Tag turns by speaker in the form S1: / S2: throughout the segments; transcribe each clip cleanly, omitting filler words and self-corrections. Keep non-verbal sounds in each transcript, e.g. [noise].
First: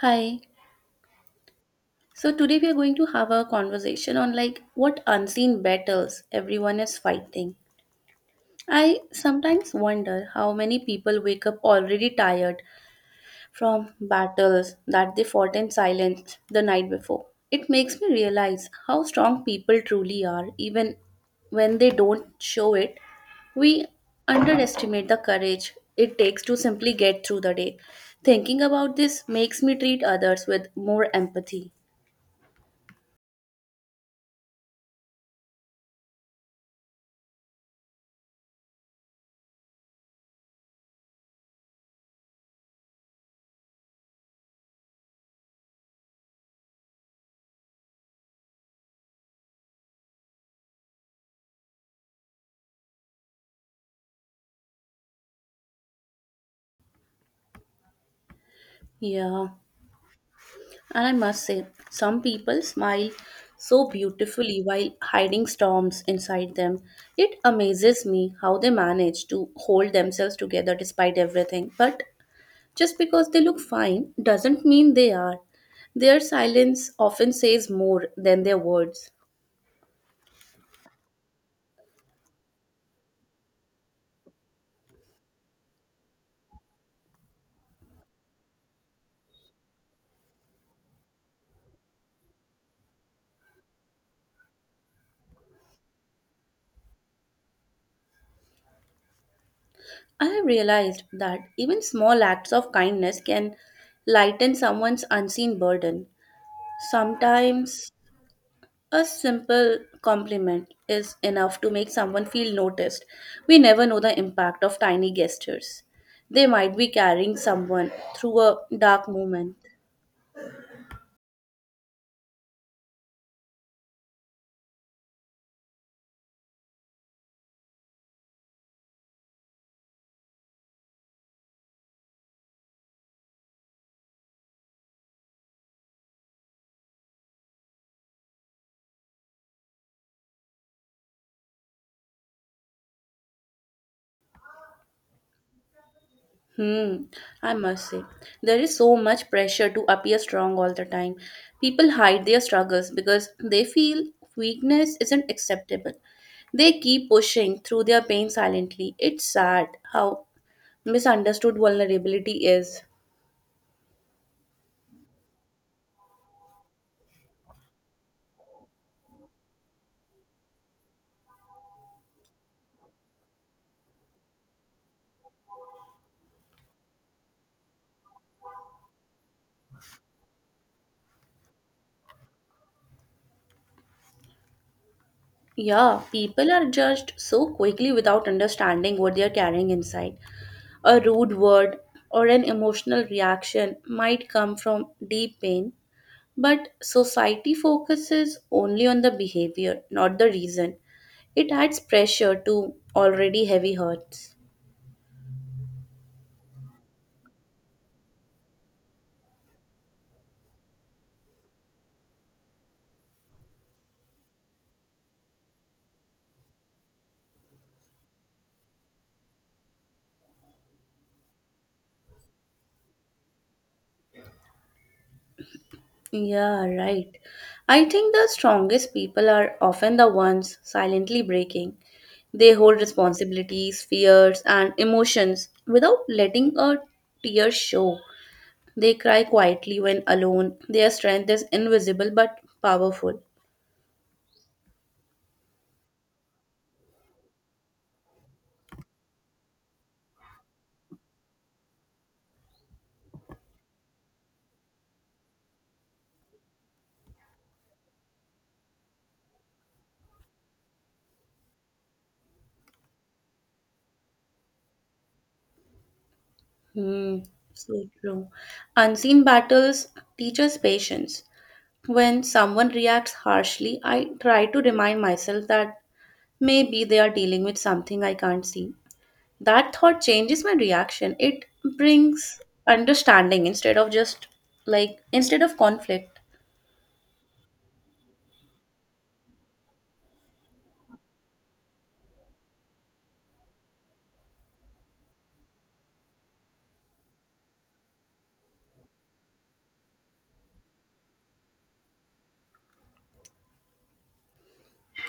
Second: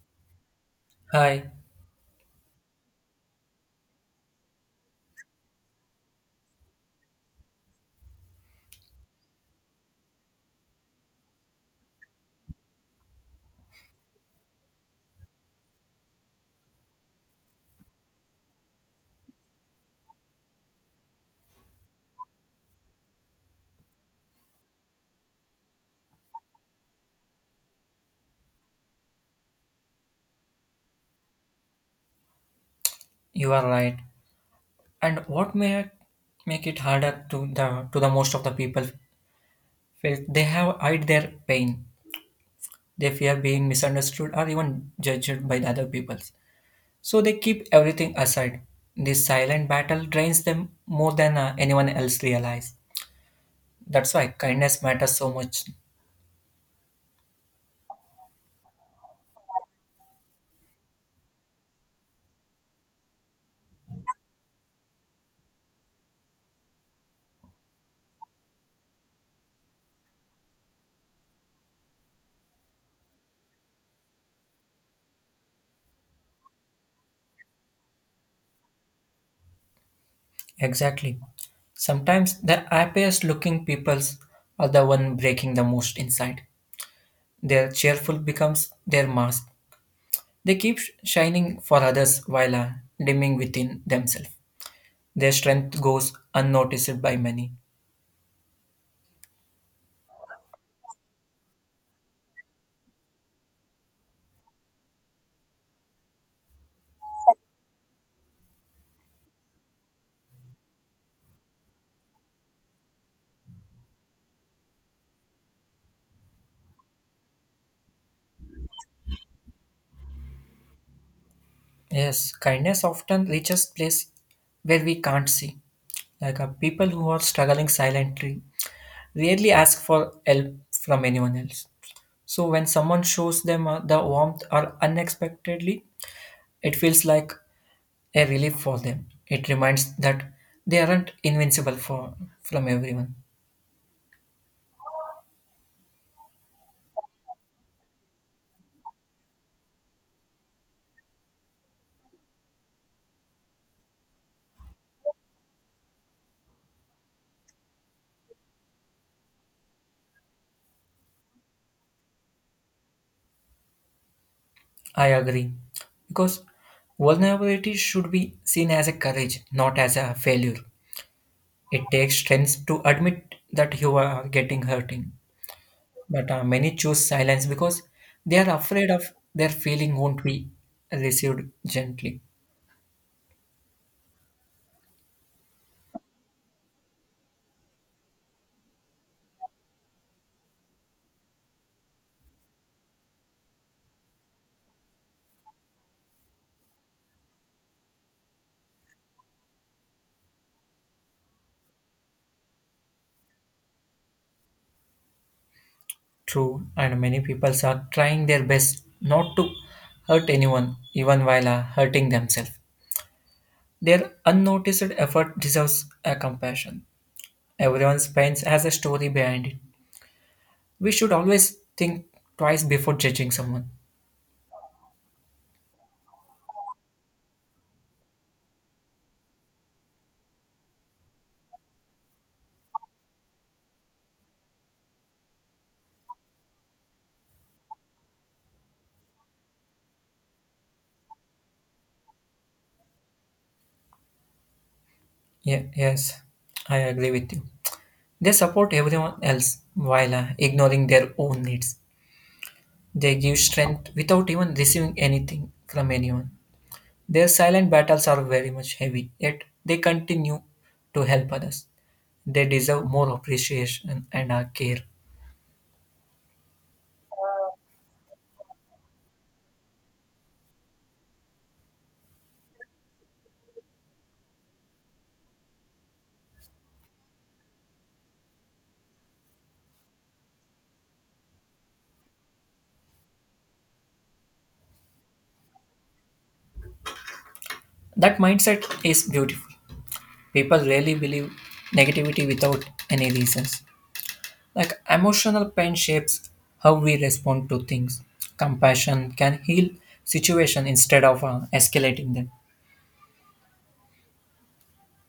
S1: Hi.
S2: Hi,
S1: So today we are going to have a conversation on like what unseen battles everyone is fighting. I sometimes wonder how many people wake up already tired from battles that they fought in silence the night before. It makes me realize how strong people truly are even when they don't show it. We underestimate the courage it takes to simply get through the day. Thinking about this makes me treat others with more empathy.
S2: you are right. And what may make it harder to the most of the people felt they have hide their pain. They fear being misunderstood or even judged by the other people. So they keep everything aside. This silent battle drains them more than anyone else realize. That's why kindness matters so much.
S1: Yeah. And I must say, some people smile so beautifully while hiding storms inside them. It amazes me how they manage to hold themselves together despite everything. But just because they look fine doesn't mean they are. Their silence often says more than their words.
S2: Exactly. Sometimes the happiest looking peoples are the one breaking the most inside. Their cheerful becomes their mask. They keep shining for others while dimming within themselves. Their strength goes unnoticed by many.
S1: I have realized that even small acts of kindness can lighten someone's unseen burden. Sometimes a simple compliment is enough to make someone feel noticed. We never know the impact of tiny gestures. They might be carrying someone through a dark moment.
S2: Yes, kindness often reaches place where we can't see. Like people who are struggling silently rarely ask for help from anyone else. So when someone shows them the warmth or unexpectedly, it feels like a relief for them. It reminds that they aren't invincible for from everyone.
S1: Hmm, I must say, there is so much pressure to appear strong all the time. People hide their struggles because they feel weakness isn't acceptable. They keep pushing through their pain silently. It's sad how misunderstood vulnerability is.
S2: I agree. Because vulnerability should be seen as a courage, not as a failure. It takes strength to admit that you are getting hurting. But many choose silence because they are afraid of their feeling won't be received gently.
S1: Yeah, people are judged so quickly without understanding what they are carrying inside. A rude word or an emotional reaction might come from deep pain, but society focuses only on the behavior, not the reason. It adds pressure to already heavy hurts.
S2: True, and many people are trying their best not to hurt anyone, even while hurting themselves. Their unnoticed effort deserves a compassion. Everyone's pain has a story behind it. We should always think twice before judging someone.
S1: Yeah, right. I think the strongest people are often the ones silently breaking. They hold responsibilities, fears, and emotions without letting a tear show. They cry quietly when alone. Their strength is invisible but powerful.
S2: Yeah, yes, I agree with you. They support everyone else while ignoring their own needs. They give strength without even receiving anything from anyone. Their silent battles are very much heavy, yet they continue to help others. They deserve more appreciation and our care.
S1: Hmm, so true. Unseen battles teach us patience. When someone reacts harshly, I try to remind myself that maybe they are dealing with something I can't see. That thought changes my reaction. It brings understanding instead of just like instead of conflict.
S2: That mindset is beautiful. People rarely believe negativity without any reasons. Like emotional pain shapes how we respond to things. Compassion can heal situation instead of escalating them.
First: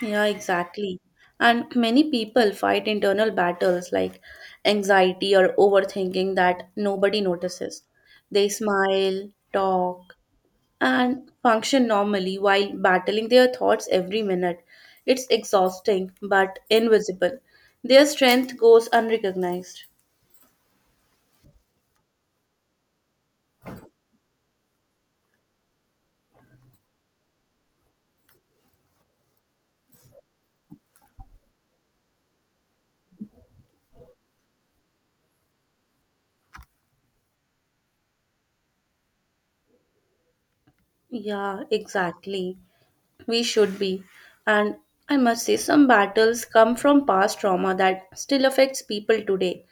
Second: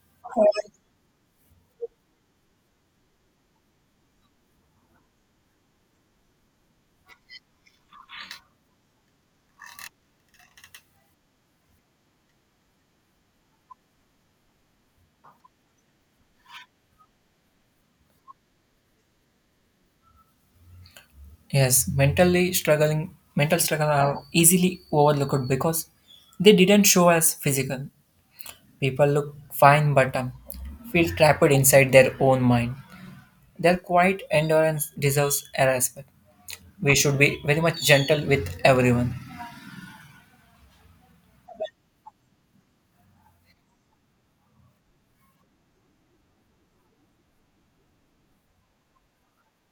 S1: Yeah, exactly. And many people fight internal battles like anxiety or overthinking that nobody notices. They smile, talk, and function normally while battling their thoughts every minute. It's exhausting but invisible. Their strength goes unrecognized.
S2: Yes, mental struggle are easily overlooked because they didn't show as physical. People look fine but feel trapped inside their own mind. Their quiet endurance deserves a respect. We should be very much gentle with everyone.
S1: Yeah, exactly, we should be. And I must say, some battles come from past trauma that still affects people today.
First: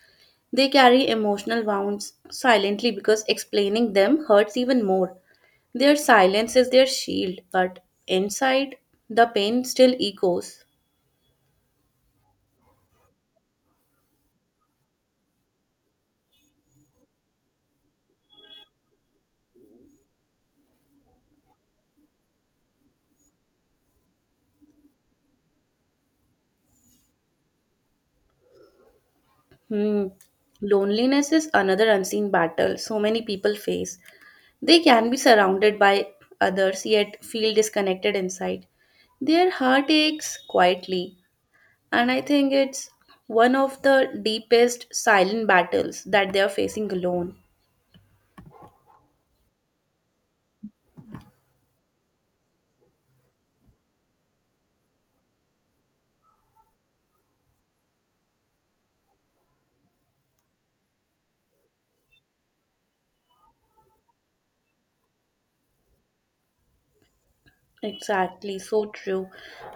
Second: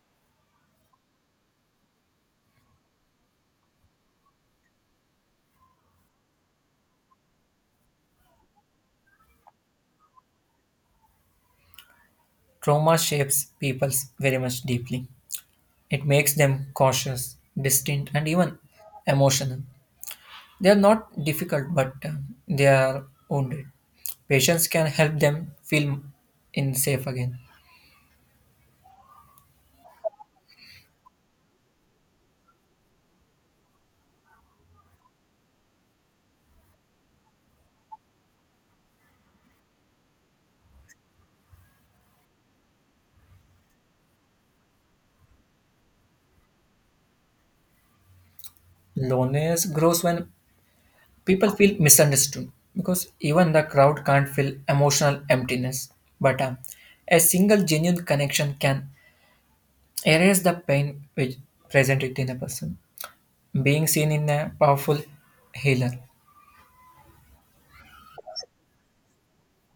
S1: They carry emotional wounds silently because explaining them hurts even more. Their silence is their shield, but inside, the pain still echoes.
S2: Trauma shapes people very much deeply. It makes them cautious, distant, and even emotional. They are not difficult, but they are wounded. Patience can help them feel in safe again.
S1: Hmm. Loneliness is another unseen battle so many people face. They can be surrounded by others yet feel disconnected inside. Their heart aches quietly, and I think it's one of the deepest silent battles that they are facing alone.
S2: Loneliness grows when people feel misunderstood because even the crowd can't feel emotional emptiness. But a single genuine connection can erase the pain which present it in a person. Being seen in a powerful healer.
S1: Exactly, so true.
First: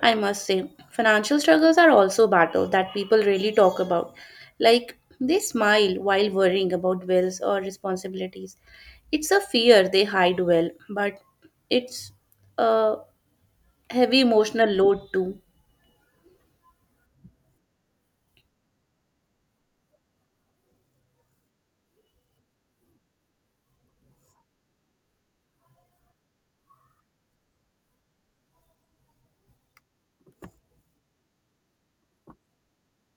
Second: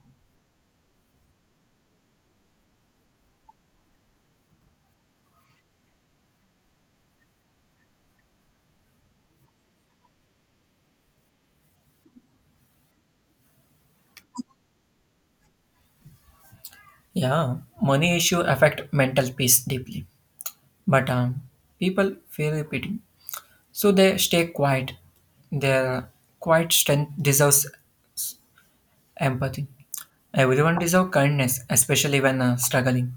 S1: I must say, financial struggles are also battles that people really talk about. Like, they smile while worrying about bills or responsibilities. It's a fear they hide well, but it's a heavy emotional load too.
S2: Yeah, money issue affect mental peace deeply. But people fear pity, so they stay quiet. Their quiet strength deserves empathy. Everyone deserves kindness, especially when struggling.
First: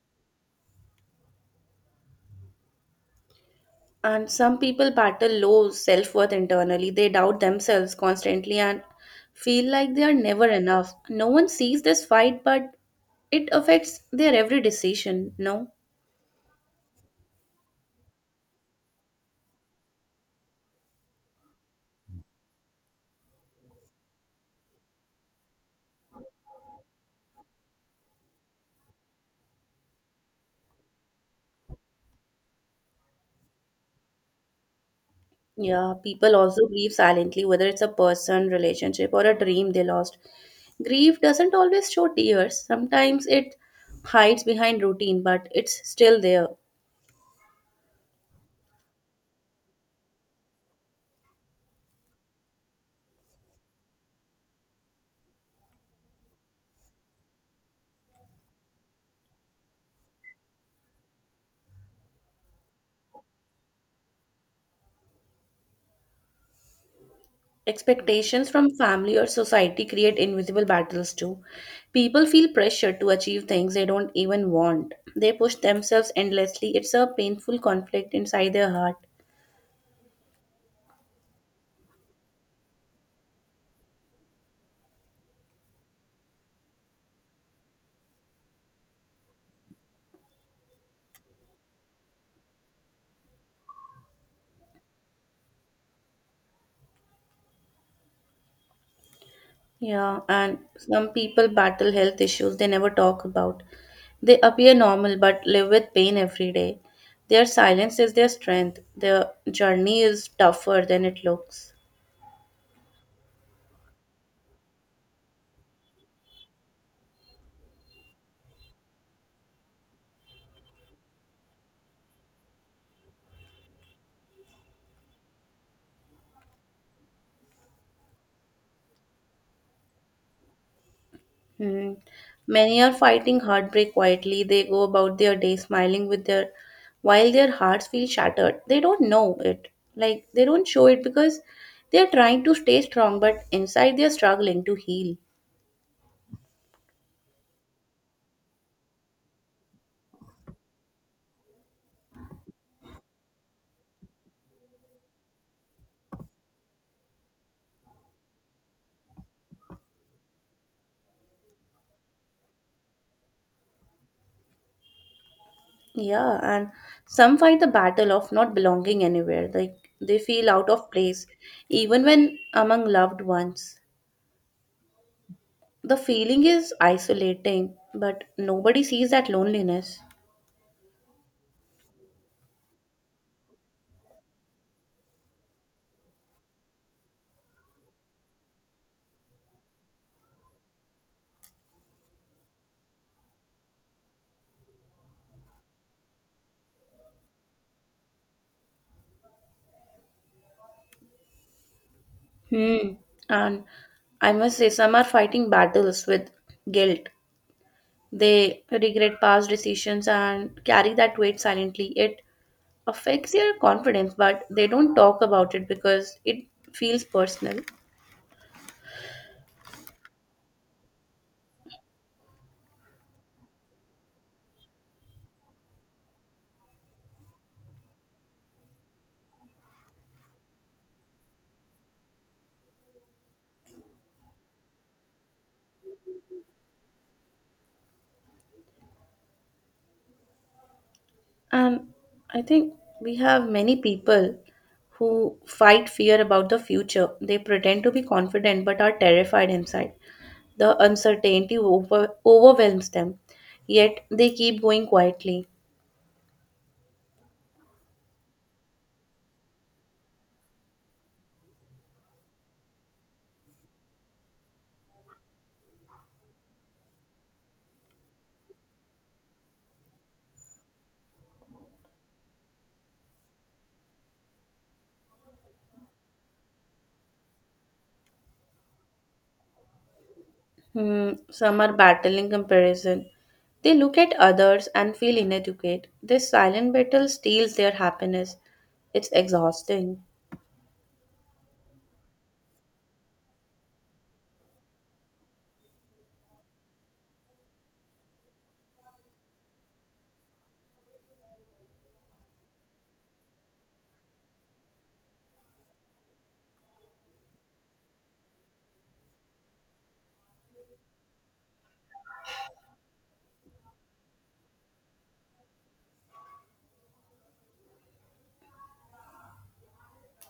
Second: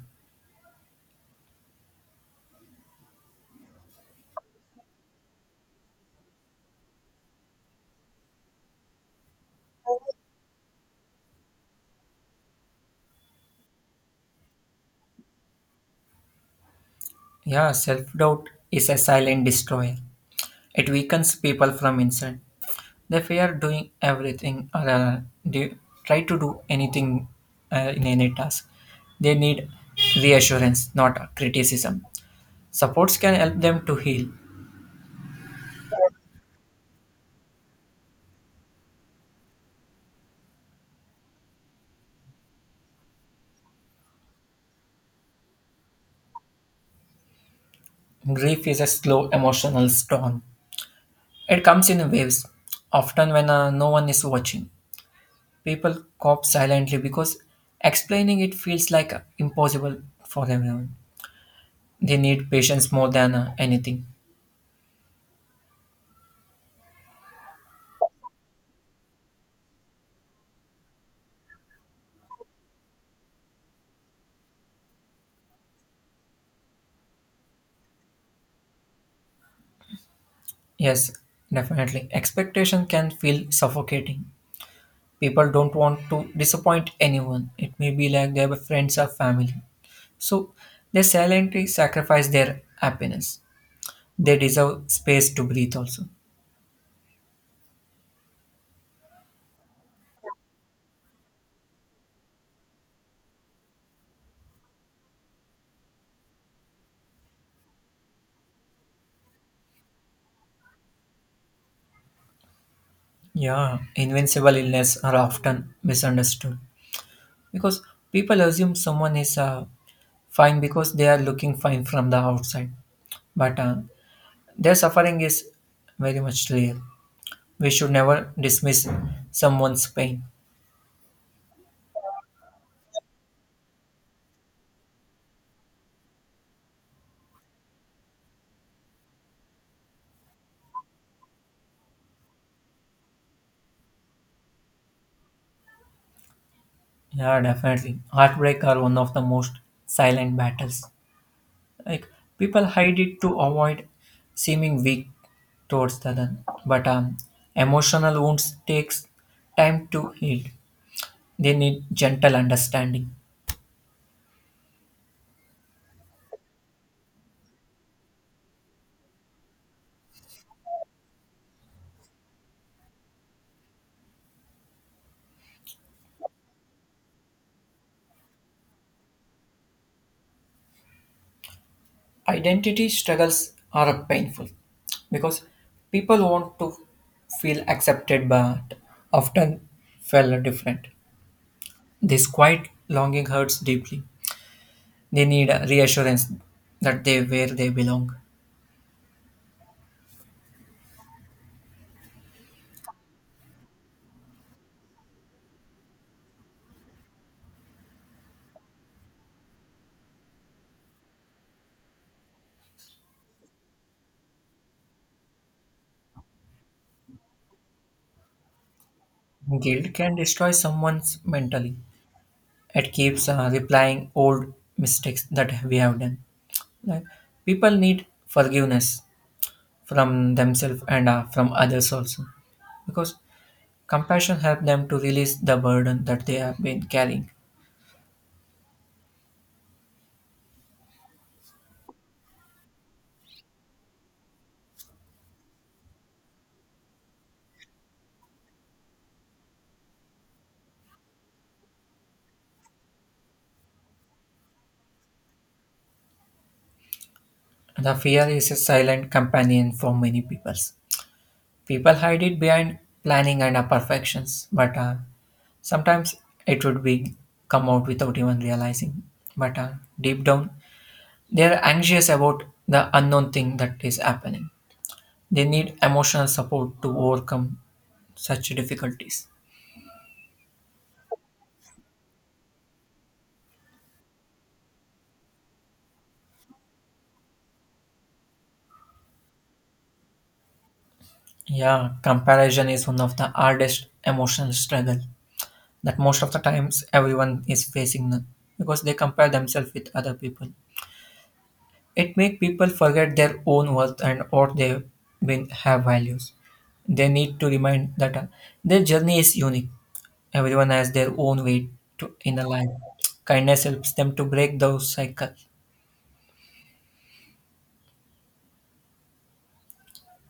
S1: And some people battle low self worth internally. They doubt themselves constantly and feel like they are never enough. No one sees this fight, but it affects their every decision, no?
S2: Yeah, self doubt is a silent destroyer. It weakens people from inside. They fear doing everything or do, try to do anything in any task. They need reassurance, not criticism. Supports can help them to heal.
S1: Yeah, people also grieve silently, whether it's a person, relationship, or a dream they lost. Grief doesn't always show tears, sometimes it hides behind routine, but it's still there.
S2: Grief is a slow emotional storm. It comes in waves, often when no one is watching. People cop silently because explaining it feels like impossible for everyone. They need patience more than anything.
S1: Expectations from family or society create invisible battles too. People feel pressure to achieve things they don't even want. They push themselves endlessly. It's a painful conflict inside their heart.
S2: Yes, definitely. Expectation can feel suffocating. People don't want to disappoint anyone. It may be like their friends or family. So they silently sacrifice their happiness. They deserve space to breathe also.
S1: Yeah, and some people battle health issues they never talk about. They appear normal but live with pain every day. Their silence is their strength. Their journey is tougher than it looks.
S2: Yeah, invincible illness are often misunderstood. Because people assume someone is fine because they are looking fine from the outside, but their suffering is very much real. We should never dismiss someone's pain.
S1: Mhm. Many are fighting heartbreak quietly. They go about their day smiling with their while their hearts feel shattered. They don't know it. Like they don't show it because they're trying to stay strong, but inside they're struggling to heal.
S2: Yeah, definitely. Heartbreak are one of the most silent battles. Like people hide it to avoid seeming weak towards the other. But emotional wounds takes time to heal. They need gentle understanding.
S1: Yeah, and some fight the battle of not belonging anywhere. Like they feel out of place, even when among loved ones. The feeling is isolating, but nobody sees that loneliness.
S2: Identity struggles are painful because people want to feel accepted but often feel different. This quiet longing hurts deeply. They need a reassurance that they where they belong.
S1: Hmm. And I must say, some are fighting battles with guilt. They regret past decisions and carry that weight silently. It affects their confidence, but they don't talk about it because it feels personal.
S2: Guilt can destroy someone's mentally. It keeps replying old mistakes that we have done. Like people need forgiveness from themselves and from others also because compassion helps them to release the burden that they have been carrying.
S1: And I think we have many people who fight fear about the future. They pretend to be confident but are terrified inside. The overwhelms them, yet they keep going quietly.
S2: The fear is a silent companion for many people. People hide it behind planning and imperfections, but sometimes it would be come out without even realizing. But deep down, they are anxious about the unknown thing that is happening. They need emotional support to overcome such difficulties.
S1: Some are battling comparison. They look at others and feel inadequate. This silent battle steals their happiness. It's exhausting.
S2: Yeah, comparison is one of the hardest emotional struggle that most of the times everyone is facing because they compare themselves with other people. It make people forget their own worth and what they been have values. They need to remind that their journey is unique. Everyone has their own way to in a life. Kindness helps them to break those cycles.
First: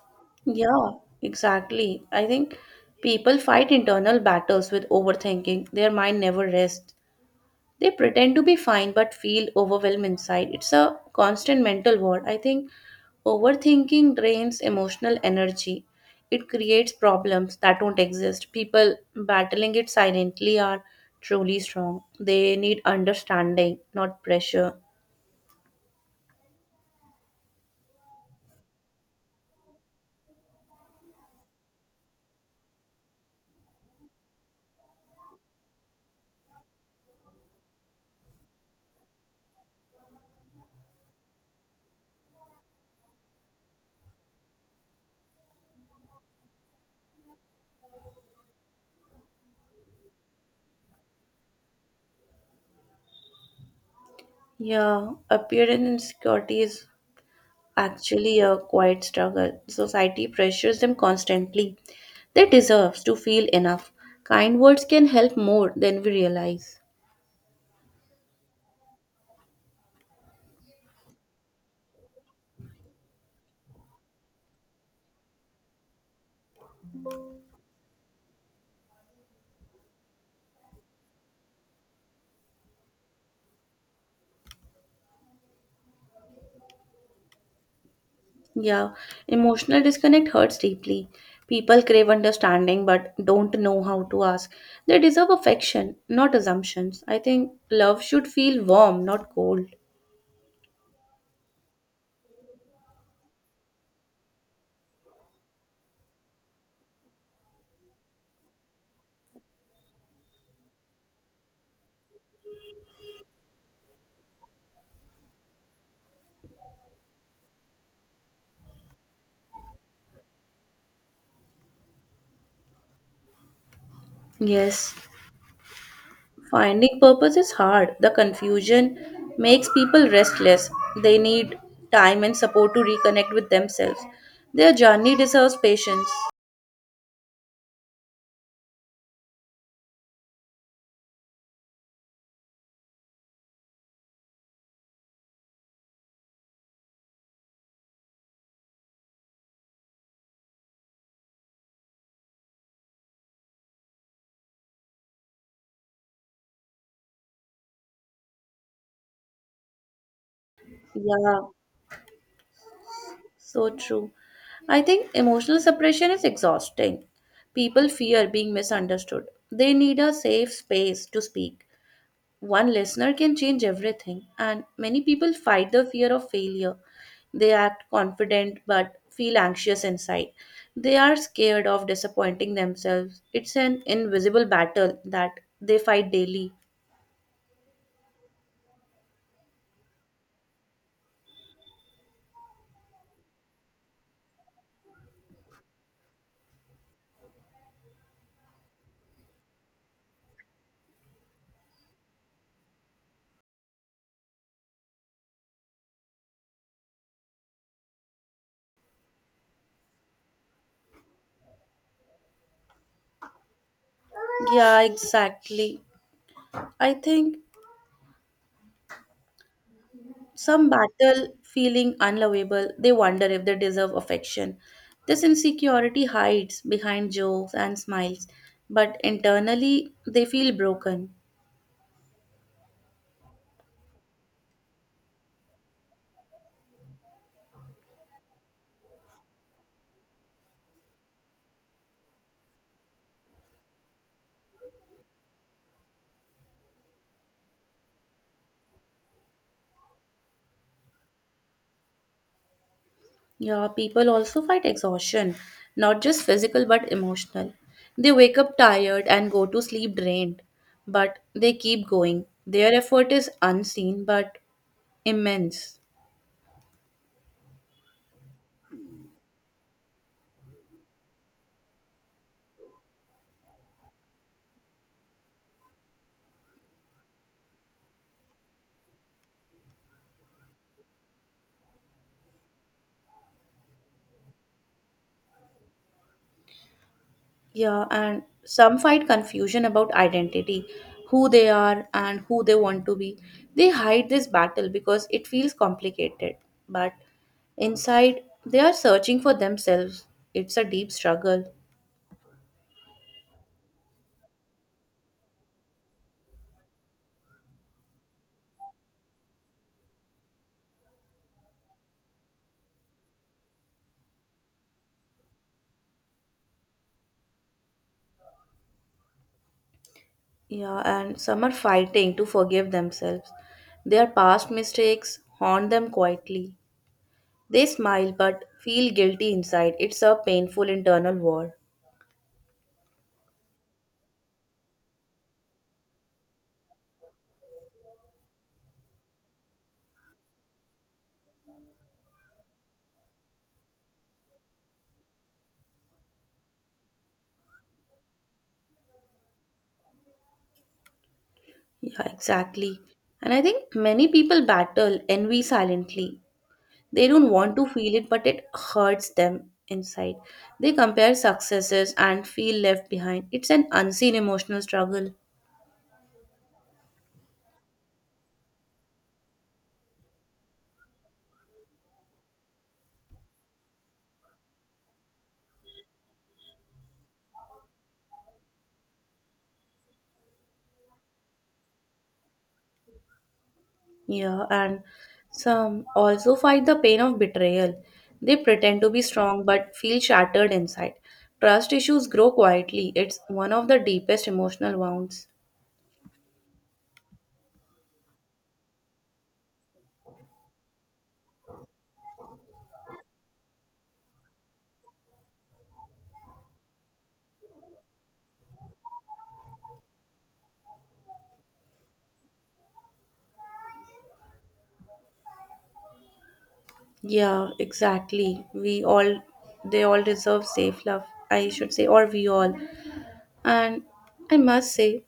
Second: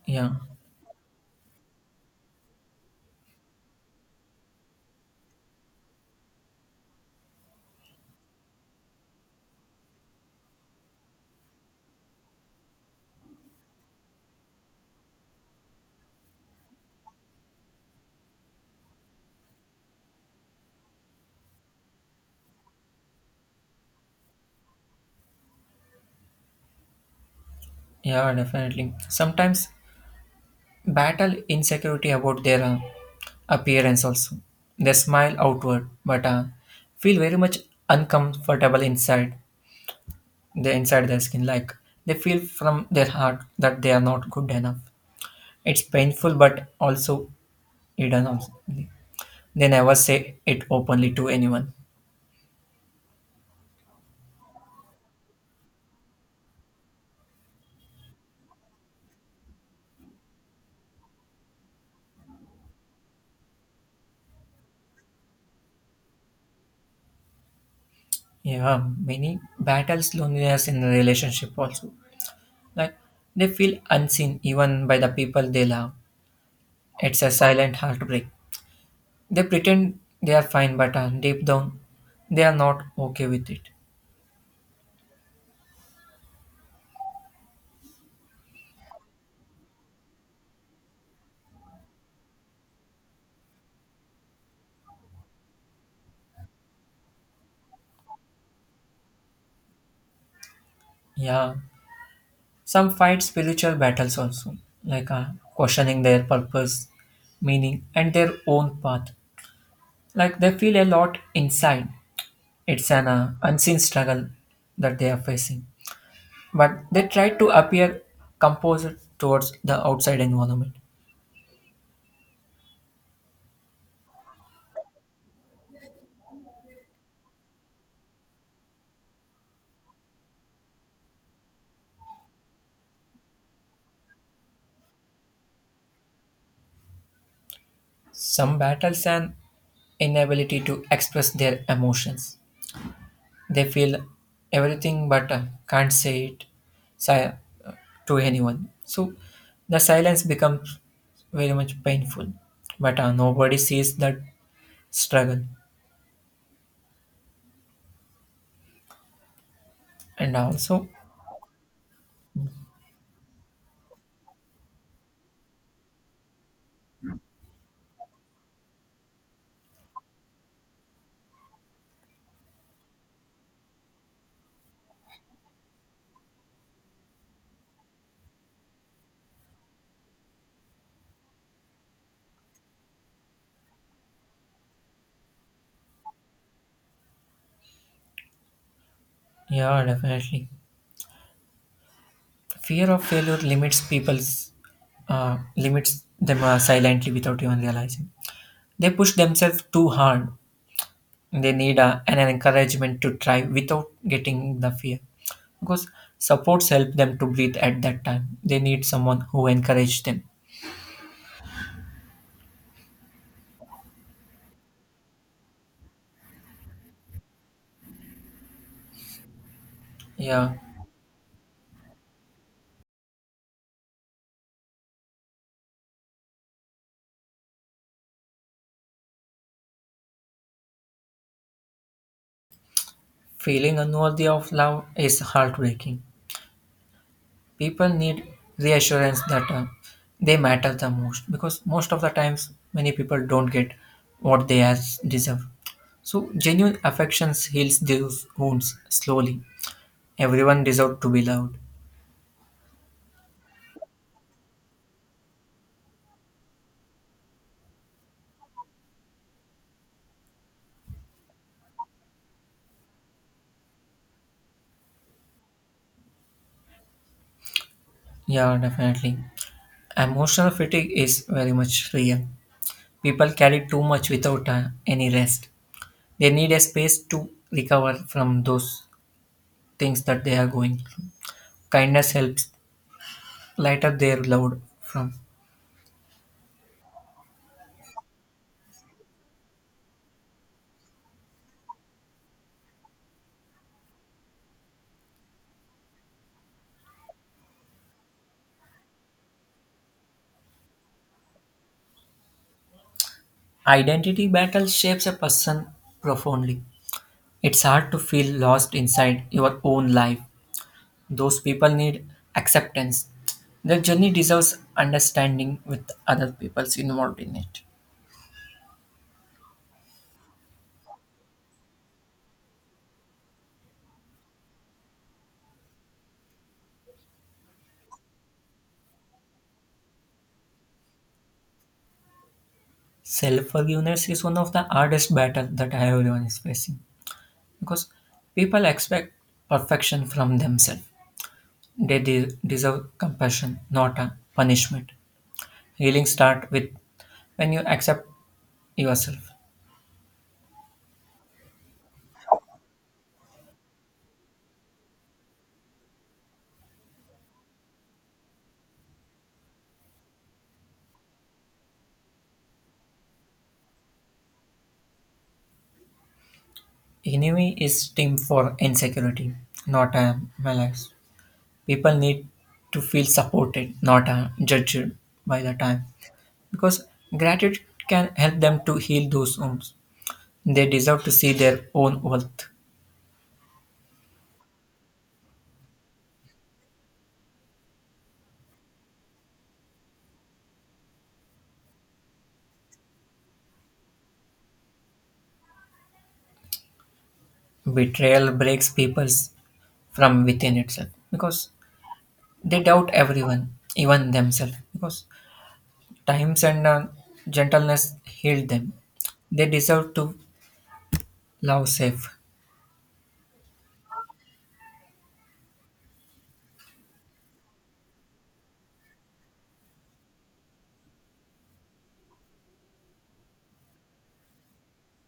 S2: Yeah,
S1: Yeah, exactly. I think people fight internal battles with overthinking. Their mind never rests. They pretend to be fine but feel overwhelmed inside. It's a constant mental war. I think overthinking drains emotional energy. It creates problems that don't exist. People battling it silently are truly strong. They need understanding, not pressure.
S2: yeah, definitely. Sometimes battle insecurity about their appearance also. They smile outward, but feel very much uncomfortable inside. They inside their skin like they feel from their heart that they are not good enough. It's painful but also hidden also. They never say it openly to anyone.
S1: Yeah, appearance insecurity is actually a quiet struggle. Society pressures them constantly. They deserve to feel enough. Kind words can help more than we realize.
S2: Yeah, many battles loneliness in a relationship also. Like they feel unseen even by the people they love. It's a silent heartbreak. They pretend they are fine but deep down they are not okay with it.
S1: Yeah, emotional disconnect hurts deeply. People crave understanding but don't know how to ask. They deserve affection, not assumptions. I think love should feel warm, not cold.
S2: Yeah, some fight spiritual battles also, like questioning their purpose, meaning, and their own path. Like they feel a lot inside. It's an unseen struggle that they are facing, but they try to appear composed towards the outside environment.
S1: Yes, finding purpose is hard. The confusion makes people restless. They need time and support to reconnect with themselves. Their journey deserves patience.
S2: Some battles an inability to express their emotions. They feel everything but can't say it si- uh, to anyone. So the silence becomes very much painful, but nobody sees that struggle. And also,
S1: Yeah. So true. I think emotional suppression is exhausting. People fear being misunderstood. They need a safe space to speak. One listener can change everything, and many people fight the fear of failure. They act confident but feel anxious inside. They are scared of disappointing themselves. It's an invisible battle that they fight daily.
S2: yeah, definitely, fear of failure limits people's limits them silently without even realizing. They push themselves too hard. They need an encouragement to try without getting the fear because supports help them to breathe at that time. They need someone who encourage them.
S1: Yeah, exactly. I think
S2: Yeah,
S1: some battle feeling unlovable, they wonder if they deserve affection. This insecurity hides behind jokes and smiles, but internally they feel broken.
S2: feeling unworthy of love is heartbreaking. People need reassurance that they matter the most because most of the times many people don't get what they as deserve, so genuine affections heals those wounds slowly. Everyone deserves to be loved.
S1: Yeah, people also fight exhaustion, not just physical but emotional. They wake up tired and go to sleep drained, but they keep going. Their effort is unseen but immense.
S2: Yeah, definitely. Emotional fatigue is very much real. People carry too much without any rest. They need a space to recover from those things that they are going through. Kindness helps light up their load from.
S1: Yeah, and some fight confusion about identity, who they are and who they want to be. They hide this battle because it feels complicated, but inside they are searching for themselves. It's a deep struggle.
S2: Identity battle shapes a person profoundly. It's hard to feel lost inside your own life. Those people need acceptance. Their journey deserves understanding with other people's involved in it.
S1: Yeah, and some are fighting to forgive themselves. Their past mistakes haunt them quietly. They smile but feel guilty inside. It's a painful internal war.
S2: Self forgiveness is one of the hardest battles that everyone is facing, because people expect perfection from themselves. They deserve compassion, not a punishment. Healing start with when you accept yourself.
S1: Yeah, exactly. And I think many people battle envy silently. They don't want to feel it, but it hurts them inside. They compare successes and feel left behind. It's an unseen emotional struggle.
S2: Enemy is team for insecurity, not a malice. People need to feel supported, not judged by the time. Because gratitude can help them to heal those wounds. They deserve to see their own worth.
S1: Yeah, and some also fight the pain of betrayal. They pretend to be strong but feel shattered inside. Trust issues grow quietly. It's one of the deepest emotional wounds.
S2: Betrayal breaks people from within itself. Because they doubt everyone, even themselves, because times and gentleness healed them. They deserve to love safe.
S1: Yeah, exactly. They all deserve safe love. I should say, or we all. And I must say,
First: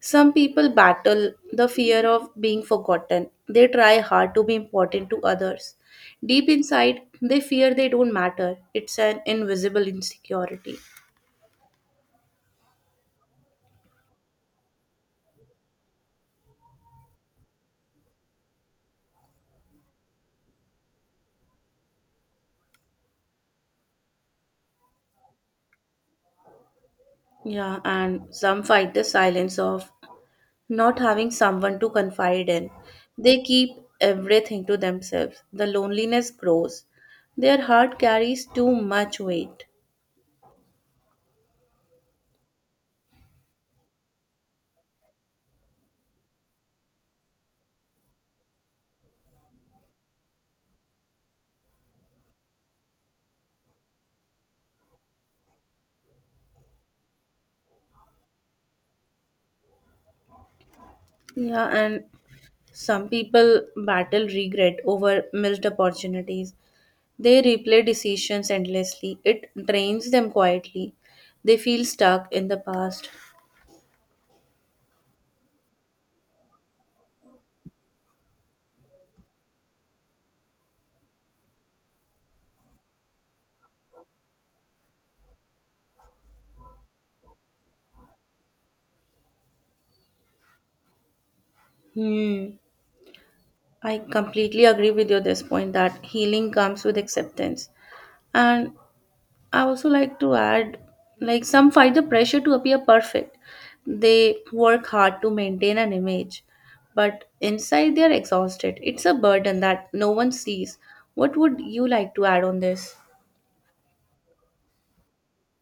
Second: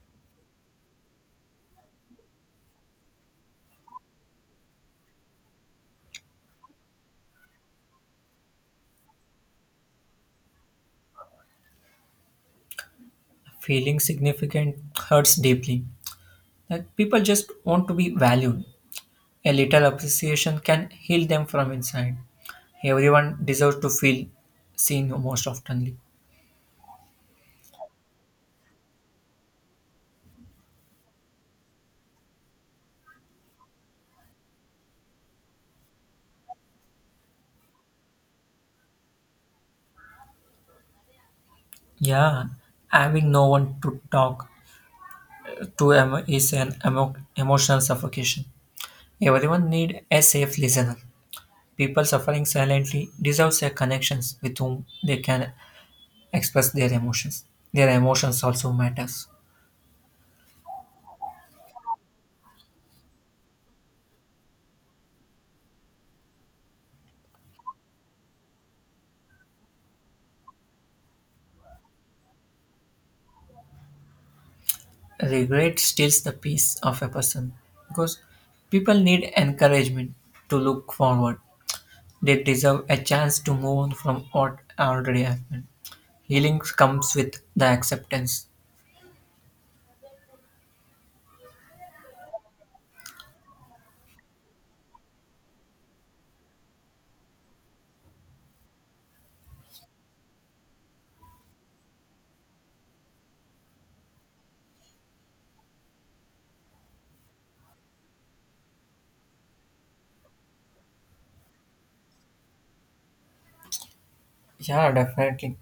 S1: some people battle the fear of being forgotten. They try hard to be important to others. Deep inside, they fear they don't matter. It's an invisible insecurity.
S2: Feeling significant hurts deeply. That people just want to be valued. A little appreciation can heal them from inside. Everyone deserves to feel seen most oftenly.
S1: Yeah, and some fight the silence of not having someone to confide in. They keep everything to themselves. The loneliness grows. Their heart carries too much weight.
S2: Yeah, having no one to talk to is an emotional suffocation. Everyone need a safe listener. People suffering silently deserve their connections with whom they can express their emotions. Their emotions also matters.
S1: Yeah, and some people battle regret over missed opportunities. They replay decisions endlessly. It drains them quietly. They feel stuck in the past.
S2: Regret steals the peace of a person because people need encouragement to look forward. They deserve a chance to move on from what already happened. Healing comes with the acceptance.
S1: Hmm. I completely agree with you this point that healing comes with acceptance. And I also like to add like some fight the pressure to appear perfect. They work hard to maintain an image, but inside they are exhausted. It's a burden that no one sees. What would you like to add on this?
S2: Yeah, definitely.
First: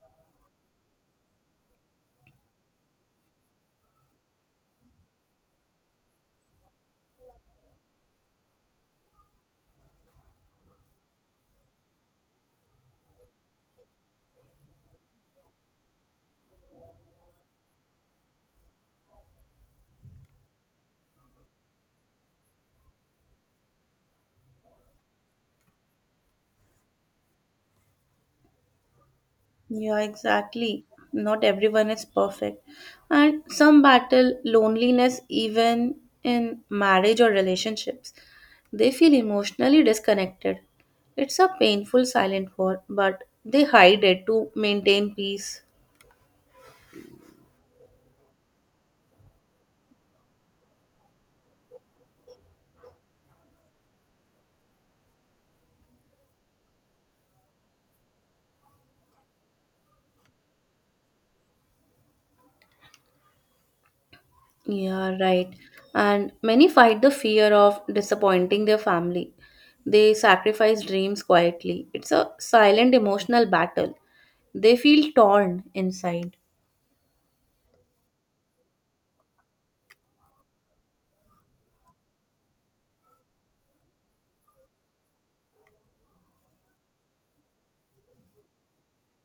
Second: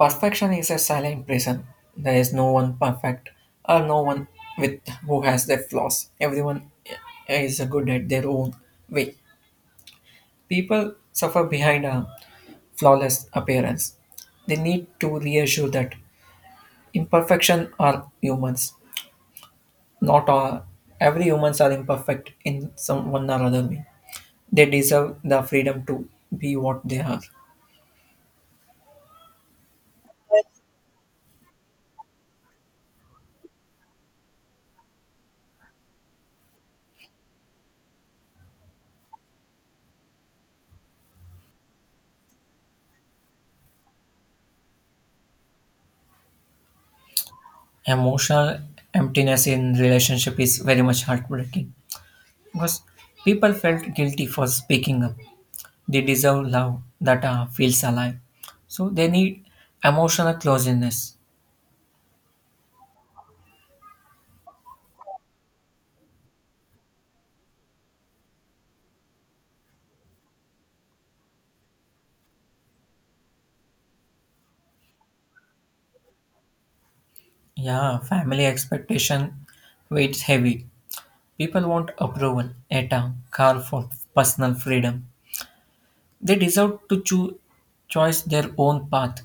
S2: Perfection is a silent prison. There is no one perfect or no one with who has their flaws. Everyone is good at their own way. People suffer behind a flawless appearance. They need to reassure that imperfection are humans. Not all every humans are imperfect in some one or other way. They deserve the freedom to be what they are.
S1: Yeah, exactly. Not everyone is perfect. And some battle loneliness even in marriage or relationships. They feel emotionally disconnected. It's a painful silent war, but they hide it to maintain peace.
S2: Emotional emptiness in relationship is very much heartbreaking because people felt guilty for speaking up. They deserve love that feels alive. So they need emotional closeness.
S1: Yeah, right. And many fight the fear of disappointing their family. They sacrifice dreams quietly. It's a silent emotional battle. They feel torn inside.
S2: Yeah, family expectation weighs heavy. People want approval at a car for personal freedom. They deserve to choose their own path.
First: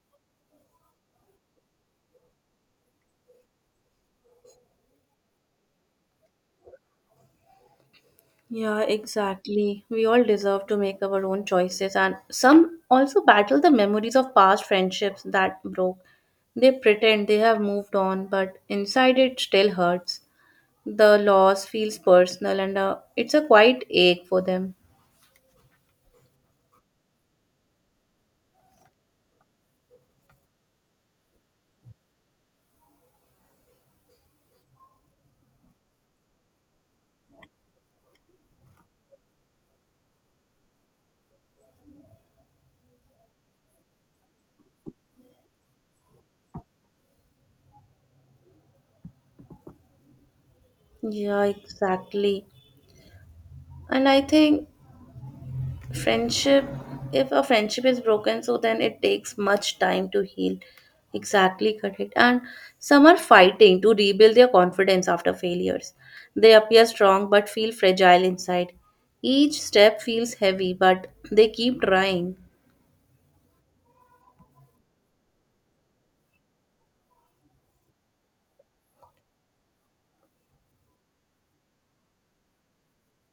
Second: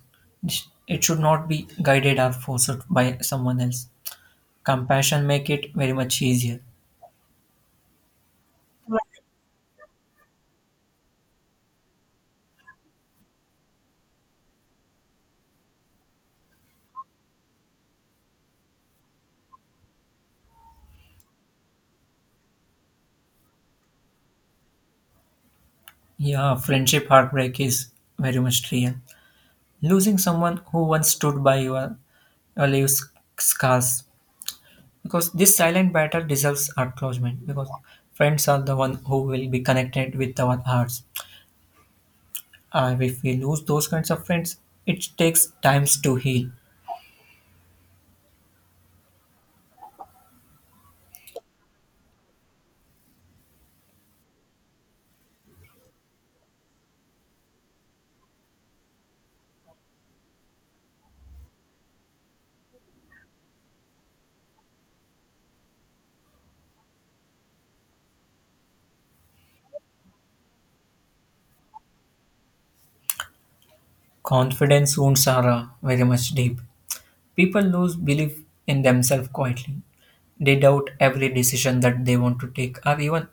S2: It should not be guided or forced by someone else. Compassion make it very much easier.
S1: Yeah, exactly. We all deserve to make our own choices, and some also battle the memories of past friendships that broke. They pretend they have moved on, but inside it still hurts. The loss feels personal, and it's a quiet ache for them.
S2: Yeah, friendship heartbreak is very much real. Losing someone who once stood by your leaves scars because this silent battle deserves acknowledgement because friends are the one who will be connected with our hearts, and if we lose those kinds of friends it takes times to heal.
S1: Yeah, exactly. And I think friendship, if a friendship is broken so then it takes much time to heal, exactly correct. And some are fighting to rebuild their confidence after failures. They appear strong but feel fragile inside. Each step feels heavy, but they keep trying.
S2: Confidence wounds are very much deep. People lose belief in themselves quietly. They doubt every decision that they want to take or even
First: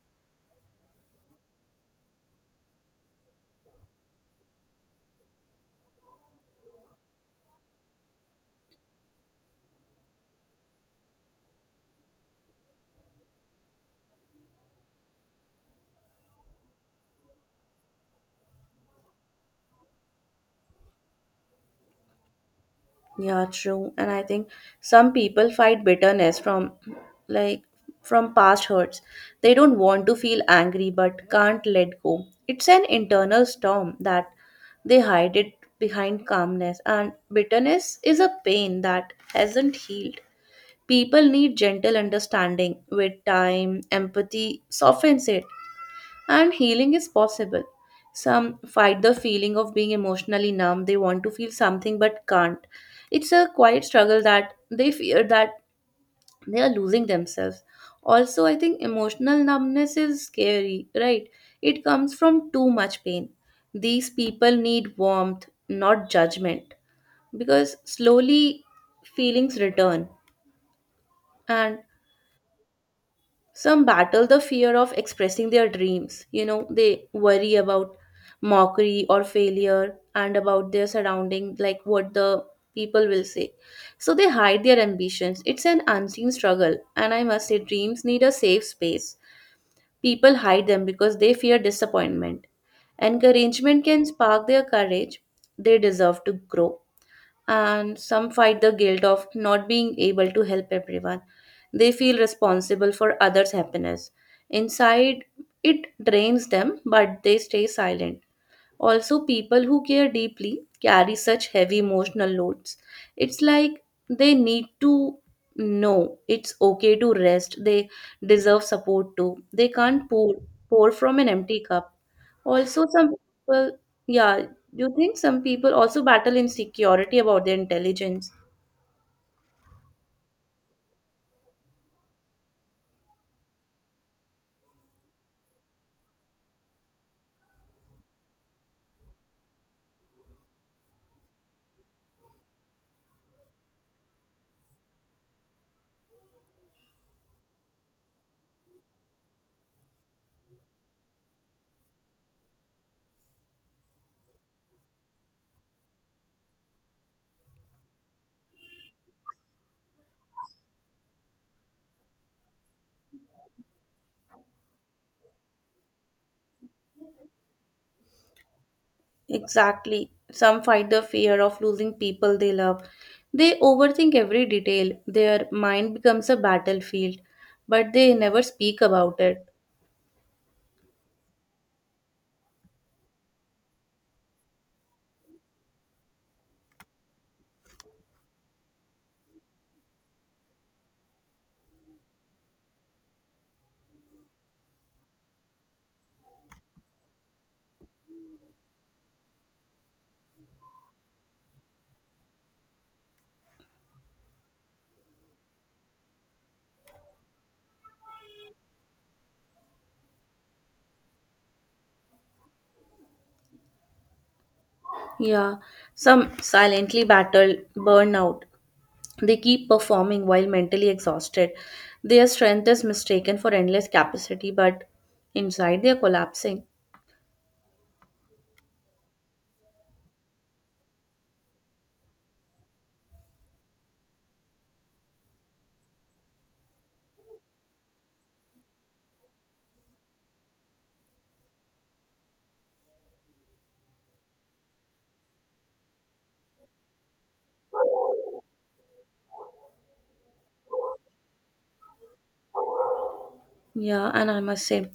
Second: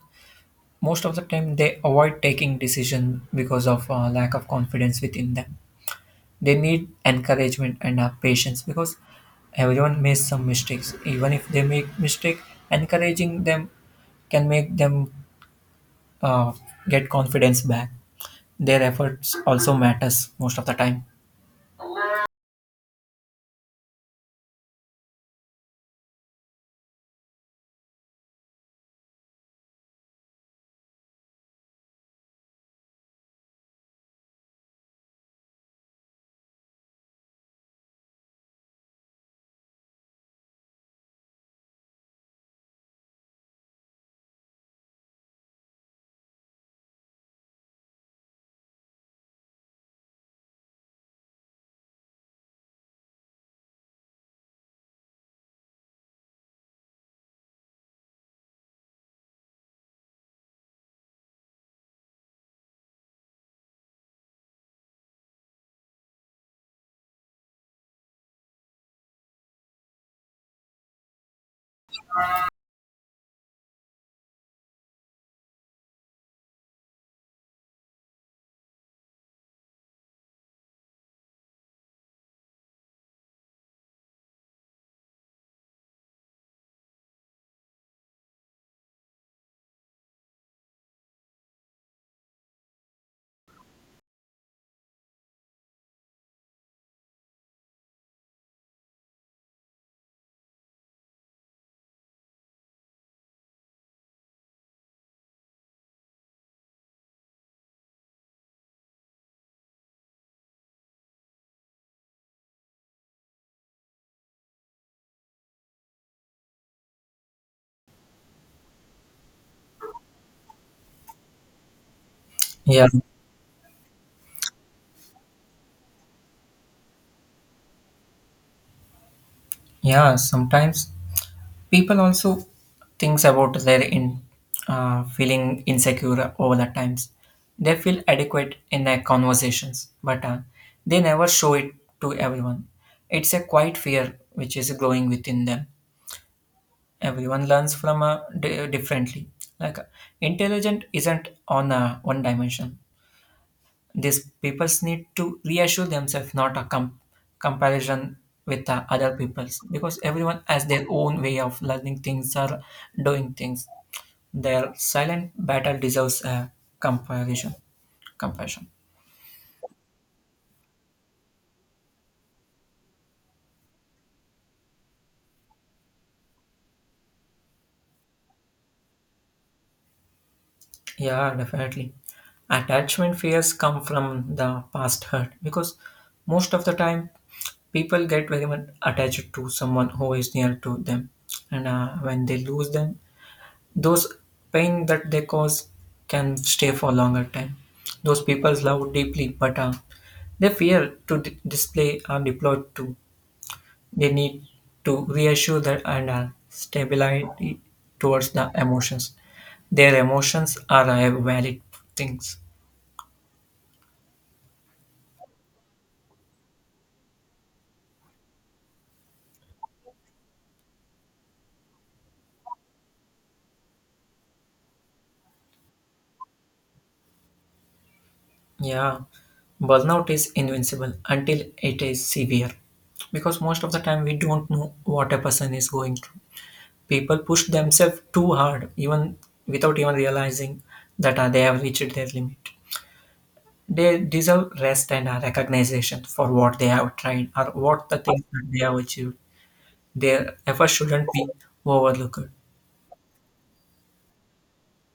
S2: most of the time they avoid taking decision because of lack of confidence within them. They need encouragement and patience because everyone makes some mistakes. Even if they make mistake, encouraging them can make them uh, get confidence back. Their efforts also matters most of the time.
S1: Yeah, true. And I think some people fight bitterness from like from past hurts. They don't want to feel angry but can't let go. It's an internal storm that they hide it behind calmness. And bitterness is a pain that hasn't healed. People need gentle understanding with time, empathy softens it. And healing is possible. Some fight the feeling of being emotionally numb. They want to feel something but can't. It's a quiet struggle that they fear that they are losing themselves. Also, I think emotional numbness is scary, right? It comes from too much pain. These people need warmth, not judgment, because slowly feelings return. And some battle the fear of expressing their dreams. You know, they worry about mockery or failure and about their surrounding, like what the people will say. So they hide their ambitions. It's an unseen struggle, and I must say, dreams need a safe space. People hide them because they fear disappointment. Encouragement can spark their courage. They deserve to grow. And some fight the guilt of not being able to help everyone. They feel responsible for others' happiness. Inside, it drains them, but they stay silent. Also, people who care deeply carry such heavy emotional loads. It's like they need to know it's okay to rest. They deserve support too. They can't pour from an empty cup.
S2: yeah
S1: Also, some people, yeah, you think some people also battle insecurity about their intelligence.
S2: yeah sometimes people also thinks about their in feeling insecure over the times. They feel adequate in their conversations but they never show it to everyone. It's a quiet fear which is growing within them. Everyone learns from differently, like intelligent isn't on one dimension. These peoples need to reassure themselves, not a comparison with the other peoples, because everyone has their own way of learning things or doing things. Their silent battle deserves a comparison compassion.
S1: Exactly. Some fight the fear of losing people they love. They overthink every detail. Their mind becomes a battlefield, but they never speak about it.
S2: Yeah, definitely, attachment fears come from the past hurt because most of the time people get very much attached to someone who is near to them, and when they lose them, those pain that they cause can stay for longer time. Those people love deeply, but they fear to display or deploy too. They need to reassure that and stabilize towards the emotions. Their emotions are valid things.
S1: Yeah. Some silently battle burnout. They keep performing while mentally exhausted. Their strength is mistaken for endless capacity, but inside they are collapsing.
S2: Yeah, burnout is invincible until it is severe, because most of the time we don't know what a person is going through. People push themselves too hard even without even realizing that they have reached their limit. They deserve rest and recognition for what they have tried or what the things that they have achieved. Their effort shouldn't be overlooked.
S1: Yeah, and I must say,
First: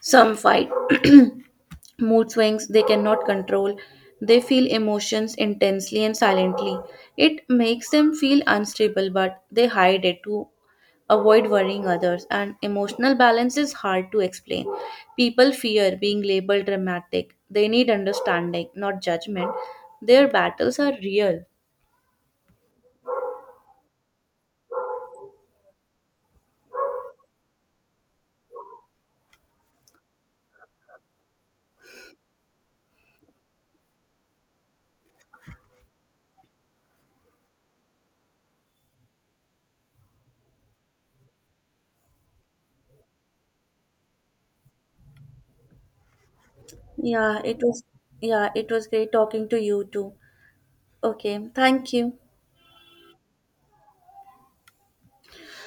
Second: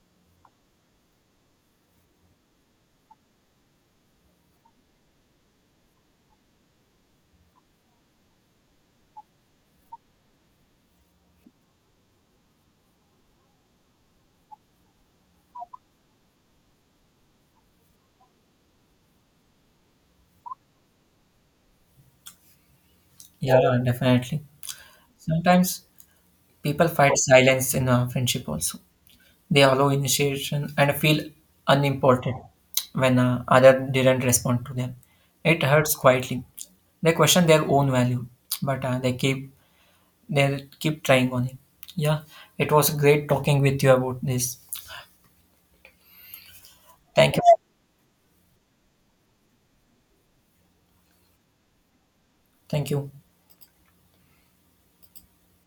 S1: some fight [clears throat] mood swings they cannot control. They feel emotions intensely and silently. It makes them feel unstable, but they hide it to avoid worrying others. And emotional balance is hard to explain. People fear being labeled dramatic. They need understanding, not judgment. Their battles are real.
S2: Yeah, definitely, sometimes people fight silence in a friendship also. They allow initiation and feel unimportant when other didn't respond to them. It hurts quietly. They question their own value, but they keep. They'll keep trying on it. Yeah, it was great talking with you about this. Thank
S1: Yeah,
S2: you.
S1: it was. Yeah, it was great talking to you too. Okay, thank you.
S2: Thank you.